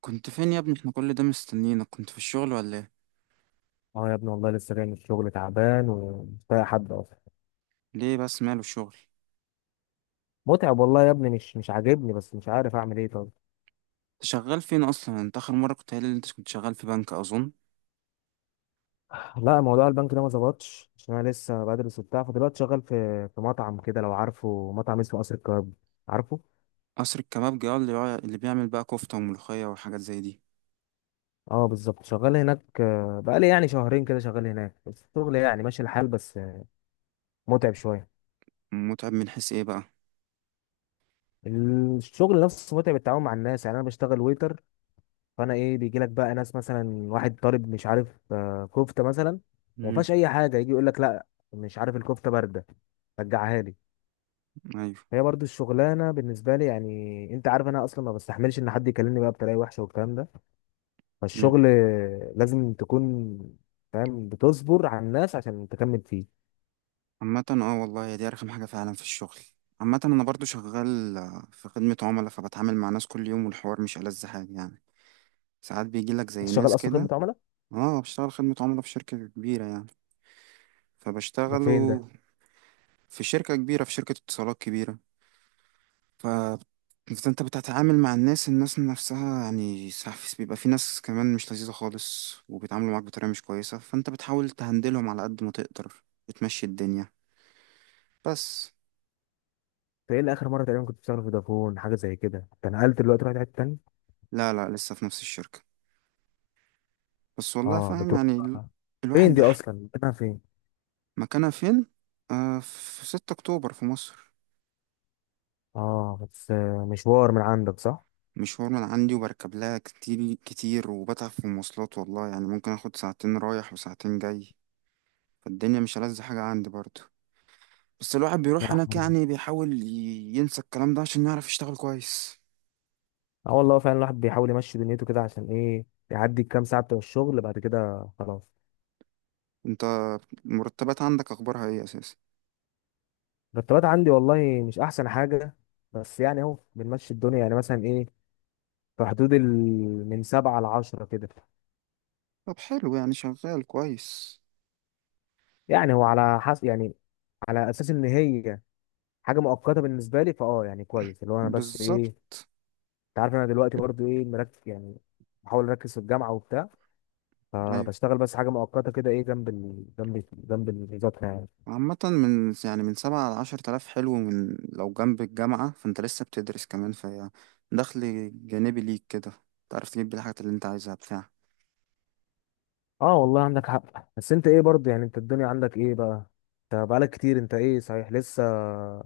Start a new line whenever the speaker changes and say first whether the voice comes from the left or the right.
right: كنت فين يا ابني؟ احنا كل ده مستنيينك. كنت في الشغل ولا ايه؟
left: اه يا ابني، والله لسه جاي من الشغل تعبان ومش طايق حد اصلا.
right: ليه بس ماله الشغل؟
left: متعب والله يا ابني، مش عاجبني، بس مش عارف اعمل ايه. طب
right: انت شغال فين اصلا؟ انت اخر مره كنت قايل لي انت كنت شغال في بنك اظن.
left: لا، موضوع البنك ده ما ظبطش عشان انا لسه بدرس وبتاع. فدلوقتي شغال في مطعم كده، لو عارفه مطعم اسمه قصر الكباب. عارفه.
right: قصر الكبابجي، اه، اللي بيعمل بقى كفته وملوخيه وحاجات زي دي.
left: اه بالظبط، شغال هناك. بقالي يعني شهرين كده شغال هناك، بس الشغل يعني ماشي الحال، بس متعب شويه.
right: متعب من حيث ايه بقى؟
left: الشغل نفسه متعب، التعامل مع الناس. يعني انا بشتغل ويتر، فانا ايه، بيجي لك بقى ناس مثلا واحد طالب مش عارف كفته مثلا، وما
right: امم.
left: فيهاش اي حاجه، يجي يقول لك لا، مش عارف الكفته بارده، رجعها لي.
right: ايوه.
left: هي برضو الشغلانه بالنسبه لي، يعني انت عارف انا اصلا ما بستحملش ان حد يكلمني بقى بطريقه وحشه والكلام ده.
right: امم.
left: فالشغل لازم تكون فاهم، بتصبر على الناس عشان تكمل فيه.
right: عامه، اه والله هي دي ارخم حاجه فعلا في الشغل. عامه انا برضو شغال في خدمه عملاء، فبتعامل مع ناس كل يوم، والحوار مش ألذ حاجه يعني. ساعات بيجي لك
left: انت
right: زي
left: شغال
right: ناس
left: اصلا
right: كده.
left: خدمه عملاء؟
right: اه، بشتغل خدمه عملاء في شركه كبيره يعني.
left: ده
right: فبشتغل
left: فين ده؟
right: في شركة كبيرة، في شركة اتصالات كبيرة. ف- فانت بتتعامل مع الناس نفسها، يعني ساعات بيبقى في ناس كمان مش لذيذة خالص وبيتعاملوا معاك بطريقة مش كويسة، فانت بتحاول تهندلهم على قد ما تقدر، بتمشي الدنيا، بس.
left: انت ايه اللي، اخر مره تقريبا كنت بتشتغل في فودافون حاجه زي كده، انت نقلت دلوقتي، رحت حته تانيه؟
right: لا، لا، لسه في نفس الشركة. بس والله
left: اه
right: فاهم،
left: بتروح
right: يعني الواحد
left: فين؟ دي
right: بح.
left: اصلا مكانها فين؟
right: مكانها فين؟ في 6 اكتوبر في مصر.
left: اه، بس مشوار من عندك صح؟
right: مشوار من عندي، وبركب لها كتير كتير وبتعب في المواصلات والله، يعني ممكن اخد ساعتين رايح وساعتين جاي. فالدنيا مش ألذ حاجة عندي برضه. بس الواحد بيروح
left: لا،
right: هناك،
left: حوار
right: يعني
left: ده.
right: بيحاول ينسى الكلام ده عشان يعرف يشتغل كويس.
left: اه والله فعلا الواحد بيحاول يمشي دنيته كده عشان ايه، يعدي الكام ساعه بتوع الشغل، بعد كده خلاص.
right: انت المرتبات عندك اخبارها ايه اساسا؟
left: المرتبات عندي والله مش احسن حاجه، بس يعني اهو بنمشي الدنيا. يعني مثلا ايه، في حدود من 7 لـ10 كده.
right: طب حلو، يعني شغال كويس.
left: يعني هو على حسب يعني، على اساس ان هي حاجه مؤقته بالنسبه لي، فاه يعني كويس، اللي هو انا بس ايه،
right: بالظبط.
left: انت عارف انا دلوقتي برضو ايه، مركز يعني، بحاول اركز في الجامعه وبتاع.
right: ايوه.
left: فبشتغل بس حاجه مؤقته كده، ايه، جنب المذاكره يعني.
right: عامة من يعني من سبعة لعشر تلاف، حلو. من لو جنب الجامعة فانت لسه بتدرس كمان، في دخل جانبي ليك كده، تعرف تجيب بيه الحاجات اللي انت عايزها بتاع
left: اه والله عندك حق. بس انت ايه برضه، يعني انت الدنيا عندك ايه بقى؟ انت بقالك كتير، انت ايه صحيح، لسه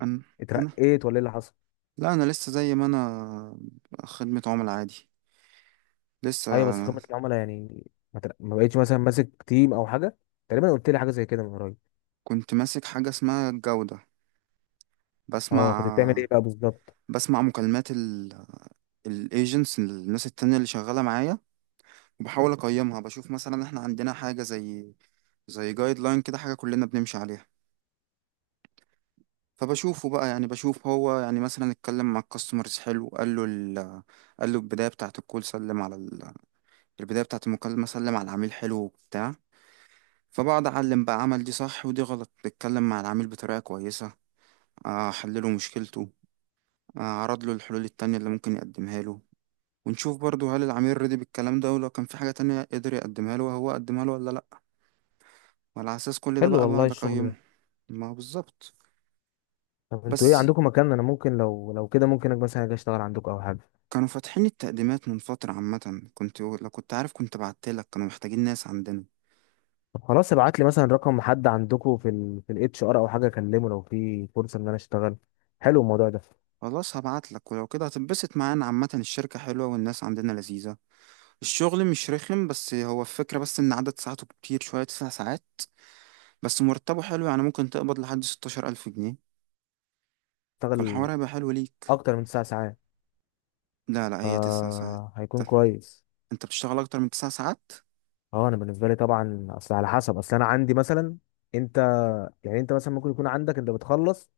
right: انا انا.
left: اترقيت ولا ايه اللي حصل؟
right: لا، انا لسه زي ما انا، خدمة عملاء عادي، لسه.
left: ايوه، بس في خدمه العملاء يعني، ما بقيتش مثلا ماسك تيم او حاجه؟ تقريبا قلت لي حاجه زي كده من قريب.
right: كنت ماسك حاجة اسمها الجودة.
left: اه، كنت بتعمل
right: بسمع
left: ايه بقى بالظبط؟
right: بسمع مكالمات الايجنتس، الناس التانية اللي شغالة معايا، وبحاول اقيمها. بشوف مثلا احنا عندنا حاجة زي جايد لاين كده، حاجة كلنا بنمشي عليها. فبشوفه بقى، يعني بشوف هو يعني مثلا اتكلم مع الكاستمرز حلو، قال له قال له البداية بتاعة الكول، سلم على البداية بتاعة المكالمة، سلم على العميل حلو وبتاع. فبقعد اعلم بقى، عمل دي صح ودي غلط، اتكلم مع العميل بطريقة كويسة، احلله مشكلته، اعرض له الحلول التانية اللي ممكن يقدمها له. ونشوف برضو هل العميل رضي بالكلام ده، ولو كان في حاجة تانية قدر يقدمها له وهو قدمها له ولا لأ. وعلى أساس كل ده
left: حلو
right: بقى
left: والله
right: بقعد
left: الشغل
right: أقيمه.
left: ده.
right: ما هو بالظبط.
left: طب انتوا ايه،
right: بس،
left: عندكم مكان انا ممكن، لو كده ممكن مثلا اجي اشتغل عندكم او حاجه؟
right: كانوا فاتحين التقديمات من فترة. عامة كنت، لو كنت عارف كنت بعتلك، كانوا محتاجين ناس عندنا.
left: طب خلاص، ابعت لي مثلا رقم حد عندكم في الاتش ار او حاجه، اكلمه لو في فرصه ان انا اشتغل. حلو الموضوع ده.
right: خلاص هبعتلك، ولو كده هتنبسط معانا. عامة الشركة حلوة والناس عندنا لذيذة. الشغل مش رخم، بس هو الفكرة بس إن عدد ساعاته كتير شوية، 9 ساعات. بس مرتبه حلو، يعني ممكن تقبض لحد 16 ألف جنيه.
left: اشتغل
right: فالحوار هيبقى حلو ليك.
left: اكتر من 9 ساعات؟
right: لا، لا، هي تسع ساعات.
left: آه، هيكون كويس.
right: انت بتشتغل اكتر من تسع ساعات؟
left: اه انا بالنسبه لي طبعا، اصل على حسب، اصل انا عندي مثلا، انت، يعني انت مثلا ممكن يكون عندك، انت بتخلص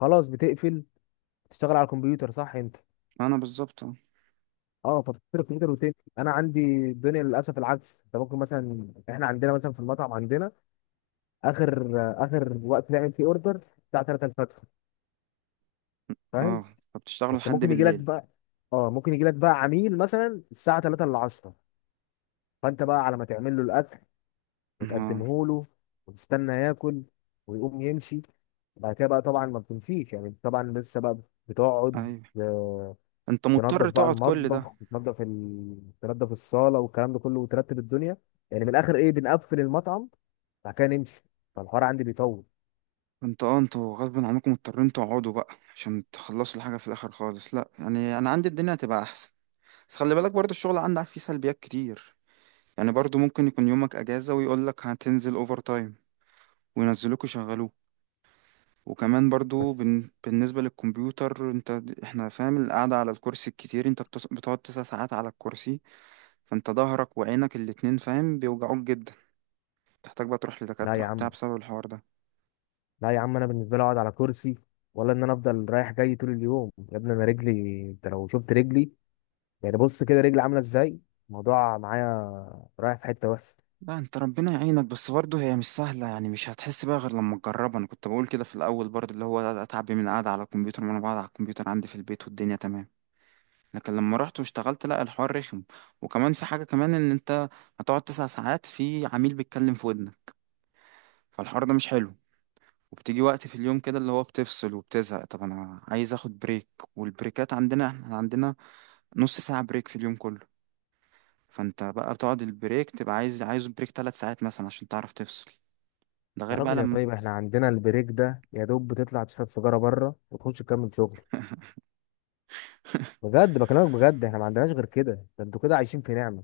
left: خلاص، بتقفل، تشتغل على الكمبيوتر صح انت.
right: انا بالظبط، اه.
left: اه، فبتشتغل على الكمبيوتر وتقفل. انا عندي الدنيا للاسف العكس. انت ممكن مثلا، احنا عندنا مثلا في المطعم، عندنا اخر اخر وقت نعمل فيه اوردر الساعه 3 الفجر، فاهم.
right: اه، فبتشتغلوا
left: بس
right: لحد
left: ممكن يجي لك
right: بالليل؟
left: بقى، اه ممكن يجي لك بقى عميل مثلا الساعه 3 الا 10، فانت بقى على ما تعمل له الاكل
right: اه.
left: وتقدمه له، وتستنى ياكل، ويقوم يمشي. بعد كده بقى طبعا ما بتمشيش، يعني طبعا لسه بقى بتقعد،
right: ايوه.
left: آه،
right: انت
left: تنظف
right: مضطر
left: بقى
right: تقعد كل ده؟
left: المطبخ، وتنظف تنظف الصاله والكلام ده كله، وترتب الدنيا. يعني من الاخر ايه، بنقفل المطعم بعد كده نمشي. فالحوار عندي بيطول.
right: انتوا غصب عنكم مضطرين تقعدوا بقى عشان تخلصوا الحاجه في الاخر خالص. لا، يعني انا عندي الدنيا هتبقى احسن. بس خلي بالك برضو الشغل عندك فيه سلبيات كتير، يعني برضو ممكن يكون يومك اجازه ويقول لك هتنزل اوفر تايم وينزلوك يشغلوك. وكمان برضو
left: بس
right: بالنسبه للكمبيوتر، انت احنا فاهم، القعده على الكرسي الكتير، انت بتقعد تسع ساعات على الكرسي، فانت ظهرك وعينك الاتنين فاهم بيوجعوك جدا، تحتاج بقى تروح
left: لا
right: لدكاترة
left: يا
right: وبتاع
left: عم،
right: بسبب الحوار ده.
left: لا يا عم، انا بالنسبه لي اقعد على كرسي، ولا ان انا افضل رايح جاي طول اليوم يا ابني. انا رجلي، انت لو شفت رجلي، يعني بص كده رجلي عامله ازاي. الموضوع معايا رايح في حته وحشه.
right: لا انت ربنا يعينك، بس برضه هي مش سهلة، يعني مش هتحس بقى غير لما تجربها. انا كنت بقول كده في الاول برضه، اللي هو اتعب من القعدة على الكمبيوتر، وانا بقعد على الكمبيوتر عندي في البيت والدنيا تمام. لكن لما رحت واشتغلت، لا الحوار رخم. وكمان في حاجة كمان، ان انت هتقعد تسع ساعات في عميل بيتكلم في ودنك، فالحوار ده مش حلو. وبتيجي وقت في اليوم كده اللي هو بتفصل وبتزهق، طب انا عايز اخد بريك. والبريكات عندنا، احنا عندنا نص ساعة بريك في اليوم كله. فانت بقى بتقعد البريك، تبقى عايز بريك 3 ساعات مثلا عشان تعرف تفصل. ده
left: يا
right: غير بقى
left: راجل يا
right: لما...
left: طيب، احنا عندنا البريك ده يا دوب بتطلع تشرب سيجاره بره وتخش تكمل شغل. بجد بكلمك بجد، احنا ما عندناش غير كده. ده انتوا كده عايشين في نعمه.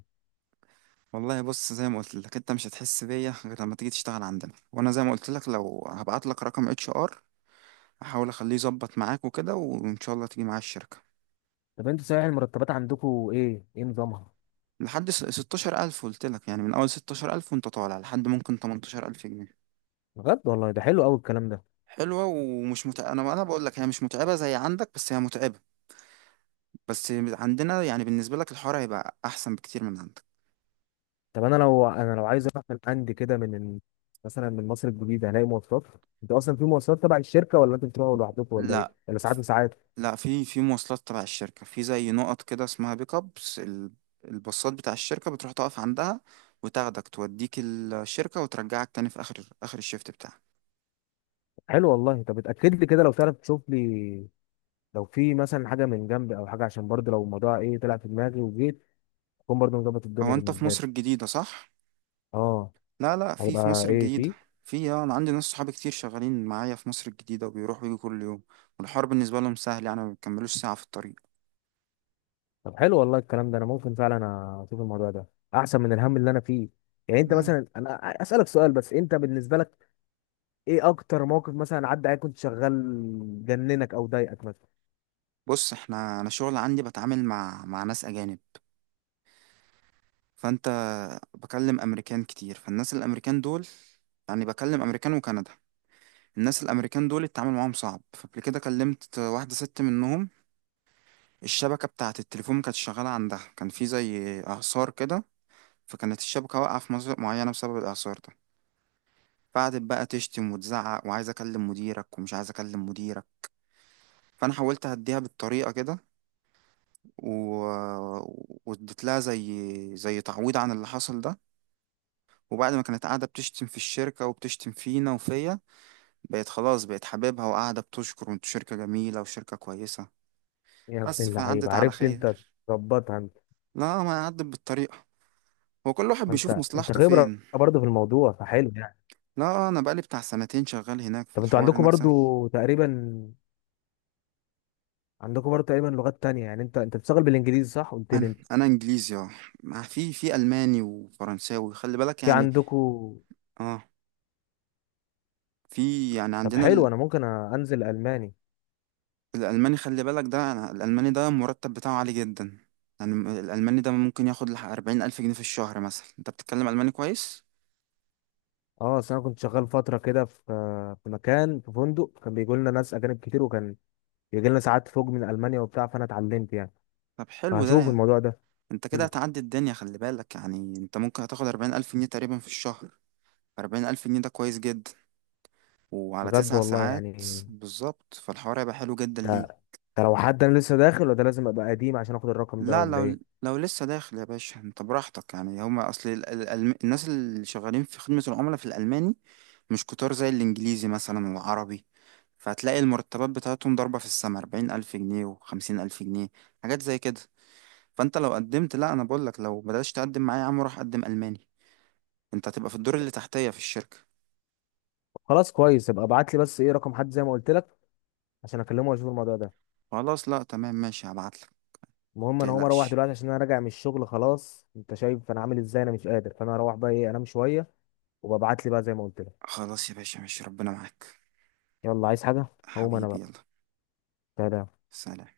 right: والله بص، زي ما قلت لك انت مش هتحس بيا غير لما تيجي تشتغل عندنا. وانا زي ما قلت لك، لو هبعت لك رقم اتش ار، احاول اخليه يظبط معاك وكده، وان شاء الله تيجي معايا الشركة.
left: طب انتوا صحيح المرتبات عندكم ايه نظامها؟
right: لحد 16000، قلت لك، يعني من اول 16000 وانت طالع لحد ممكن 18000 جنيه.
left: بجد والله ده حلو قوي الكلام ده.
right: حلوة ومش متعبة. انا بقول لك هي مش متعبة زي عندك، بس هي متعبة، بس عندنا يعني بالنسبة لك الحوار هيبقى احسن بكتير من عندك.
left: طب انا لو، عايز اروح من عندي كده، مثلا من مصر الجديده، هلاقي مواصلات؟ انت اصلا في مواصلات تبع الشركه، ولا انت بتروحوا لوحدكم، ولا ايه،
right: لا،
left: ولا ساعات وساعات؟
right: لا، في مواصلات تبع الشركة، في زي نقط كده اسمها بيك ابس، الباصات بتاع الشركة بتروح تقف عندها وتاخدك توديك الشركة وترجعك تاني في آخر آخر الشيفت بتاعك.
left: حلو والله. طب اتاكد لي كده لو تعرف، تشوف لي لو في مثلا حاجه من جنبي او حاجه، عشان برضه لو الموضوع ايه، طلع في دماغي وجيت، اكون برضه مظبط الدنيا
right: أو أنت في
left: بالنسبه لي.
right: مصر الجديدة، صح؟
left: اه.
right: لا، لا، في
left: هيبقى
right: مصر
left: ايه
right: الجديدة.
left: فيه؟
right: في أنا عندي ناس صحابي كتير شغالين معايا في مصر الجديدة وبيروحوا ويجوا كل يوم، والحوار بالنسبة لهم سهل، يعني ما بيكملوش ساعة في الطريق.
left: طب حلو والله الكلام ده. انا ممكن فعلا اشوف الموضوع ده، احسن من الهم اللي انا فيه. يعني انت
right: يعني
left: مثلا، انا اسالك سؤال بس، انت بالنسبه لك ايه اكتر موقف مثلا عدى عليك كنت شغال، جننك او ضايقك مثلا؟
right: بص احنا، أنا شغل عندي بتعامل مع ناس أجانب. فأنت بكلم أمريكان كتير، فالناس الأمريكان دول، يعني بكلم أمريكان وكندا، الناس الامريكان دول التعامل معاهم صعب. فقبل كده كلمت واحده ست منهم، الشبكه بتاعه التليفون ما كانتش شغاله عندها، كان في زي اعصار كده، فكانت الشبكه واقعه في مناطق معينه بسبب الاعصار ده. فقعدت بقى تشتم وتزعق، وعايز اكلم مديرك ومش عايز اكلم مديرك، فانا حاولت اهديها بالطريقه كده و... واديت لها زي تعويض عن اللي حصل ده. وبعد ما كانت قاعده بتشتم في الشركه وبتشتم فينا وفيا، بقت خلاص، بقت حبيبها، وقاعده بتشكر، وانتوا شركه جميله وشركه كويسه.
left: يا
right: بس
left: ابن اللعيبه،
right: فعدت على
left: عرفت انت
right: خير.
left: تظبطها. انت
right: لا، ما عدت بالطريقة، هو كل واحد بيشوف
left: انت
right: مصلحته
left: خبره
right: فين.
left: برضه في الموضوع، فحلو يعني.
right: لا، انا بقالي بتاع سنتين شغال هناك،
left: طب انتوا
right: فالحوار
left: عندكم
right: هناك
left: برضه
right: سهل.
left: تقريبا، لغات تانية يعني؟ انت انت بتشتغل بالانجليزي صح قلت لي
right: انا
left: انت؟
right: انا انجليزي، اه. في الماني وفرنساوي خلي بالك
left: في
right: يعني.
left: عندكم؟
right: اه، في يعني
left: طب
right: عندنا
left: حلو، انا ممكن انزل الماني.
right: الالماني، خلي بالك ده. أنا الالماني ده المرتب بتاعه عالي جدا، يعني الالماني ده ممكن ياخد لح 40 الف جنيه في الشهر مثلا. انت بتتكلم الماني كويس؟
left: اه، اصل انا كنت شغال فتره كده في مكان، في فندق، كان بيجي لنا ناس اجانب كتير، وكان بيجي لنا ساعات فوق من المانيا وبتاع، فانا اتعلمت يعني.
right: طب حلو ده
left: فهشوف
right: يعني،
left: الموضوع ده.
right: انت كده
left: حلو
right: هتعدي الدنيا خلي بالك، يعني انت ممكن هتاخد 40 الف جنيه تقريبا في الشهر. 40 ألف جنيه ده كويس جدا، وعلى
left: بجد
right: تسع
left: والله
right: ساعات.
left: يعني.
right: بالظبط، فالحوار هيبقى حلو جدا ليه.
left: ده ده لو حد انا لسه داخل، ولا ده لازم ابقى قديم عشان اخد الرقم ده،
right: لا،
left: ولا
right: لو
left: ايه؟
right: لو لسه داخل يا باشا انت براحتك، يعني هما اصل الناس اللي شغالين في خدمة العملاء في الألماني مش كتار زي الإنجليزي مثلا والعربي، فهتلاقي المرتبات بتاعتهم ضاربة في السما، 40 ألف جنيه وخمسين ألف جنيه، حاجات زي كده. فأنت لو قدمت، لا، أنا بقولك لو بدأتش تقدم معايا يا عم روح قدم ألماني، أنت هتبقى في الدور اللي تحتية في الشركة.
left: خلاص كويس، ابقى ابعت لي بس ايه رقم حد زي ما قلت لك، عشان اكلمه واشوف الموضوع ده.
right: خلاص، لا تمام ماشي، هبعتلك.
left: المهم انا هقوم اروح
right: متقلقش.
left: دلوقتي، عشان انا راجع من الشغل خلاص، انت شايف انا عامل ازاي، انا مش قادر. فانا هروح بقى ايه، انام شويه. وببعت لي بقى زي ما قلت لك.
right: خلاص يا باشا، ماشي ربنا معاك.
left: يلا عايز حاجه؟ هقوم انا
right: حبيبي
left: بقى.
right: يلا.
left: سلام.
right: سلام.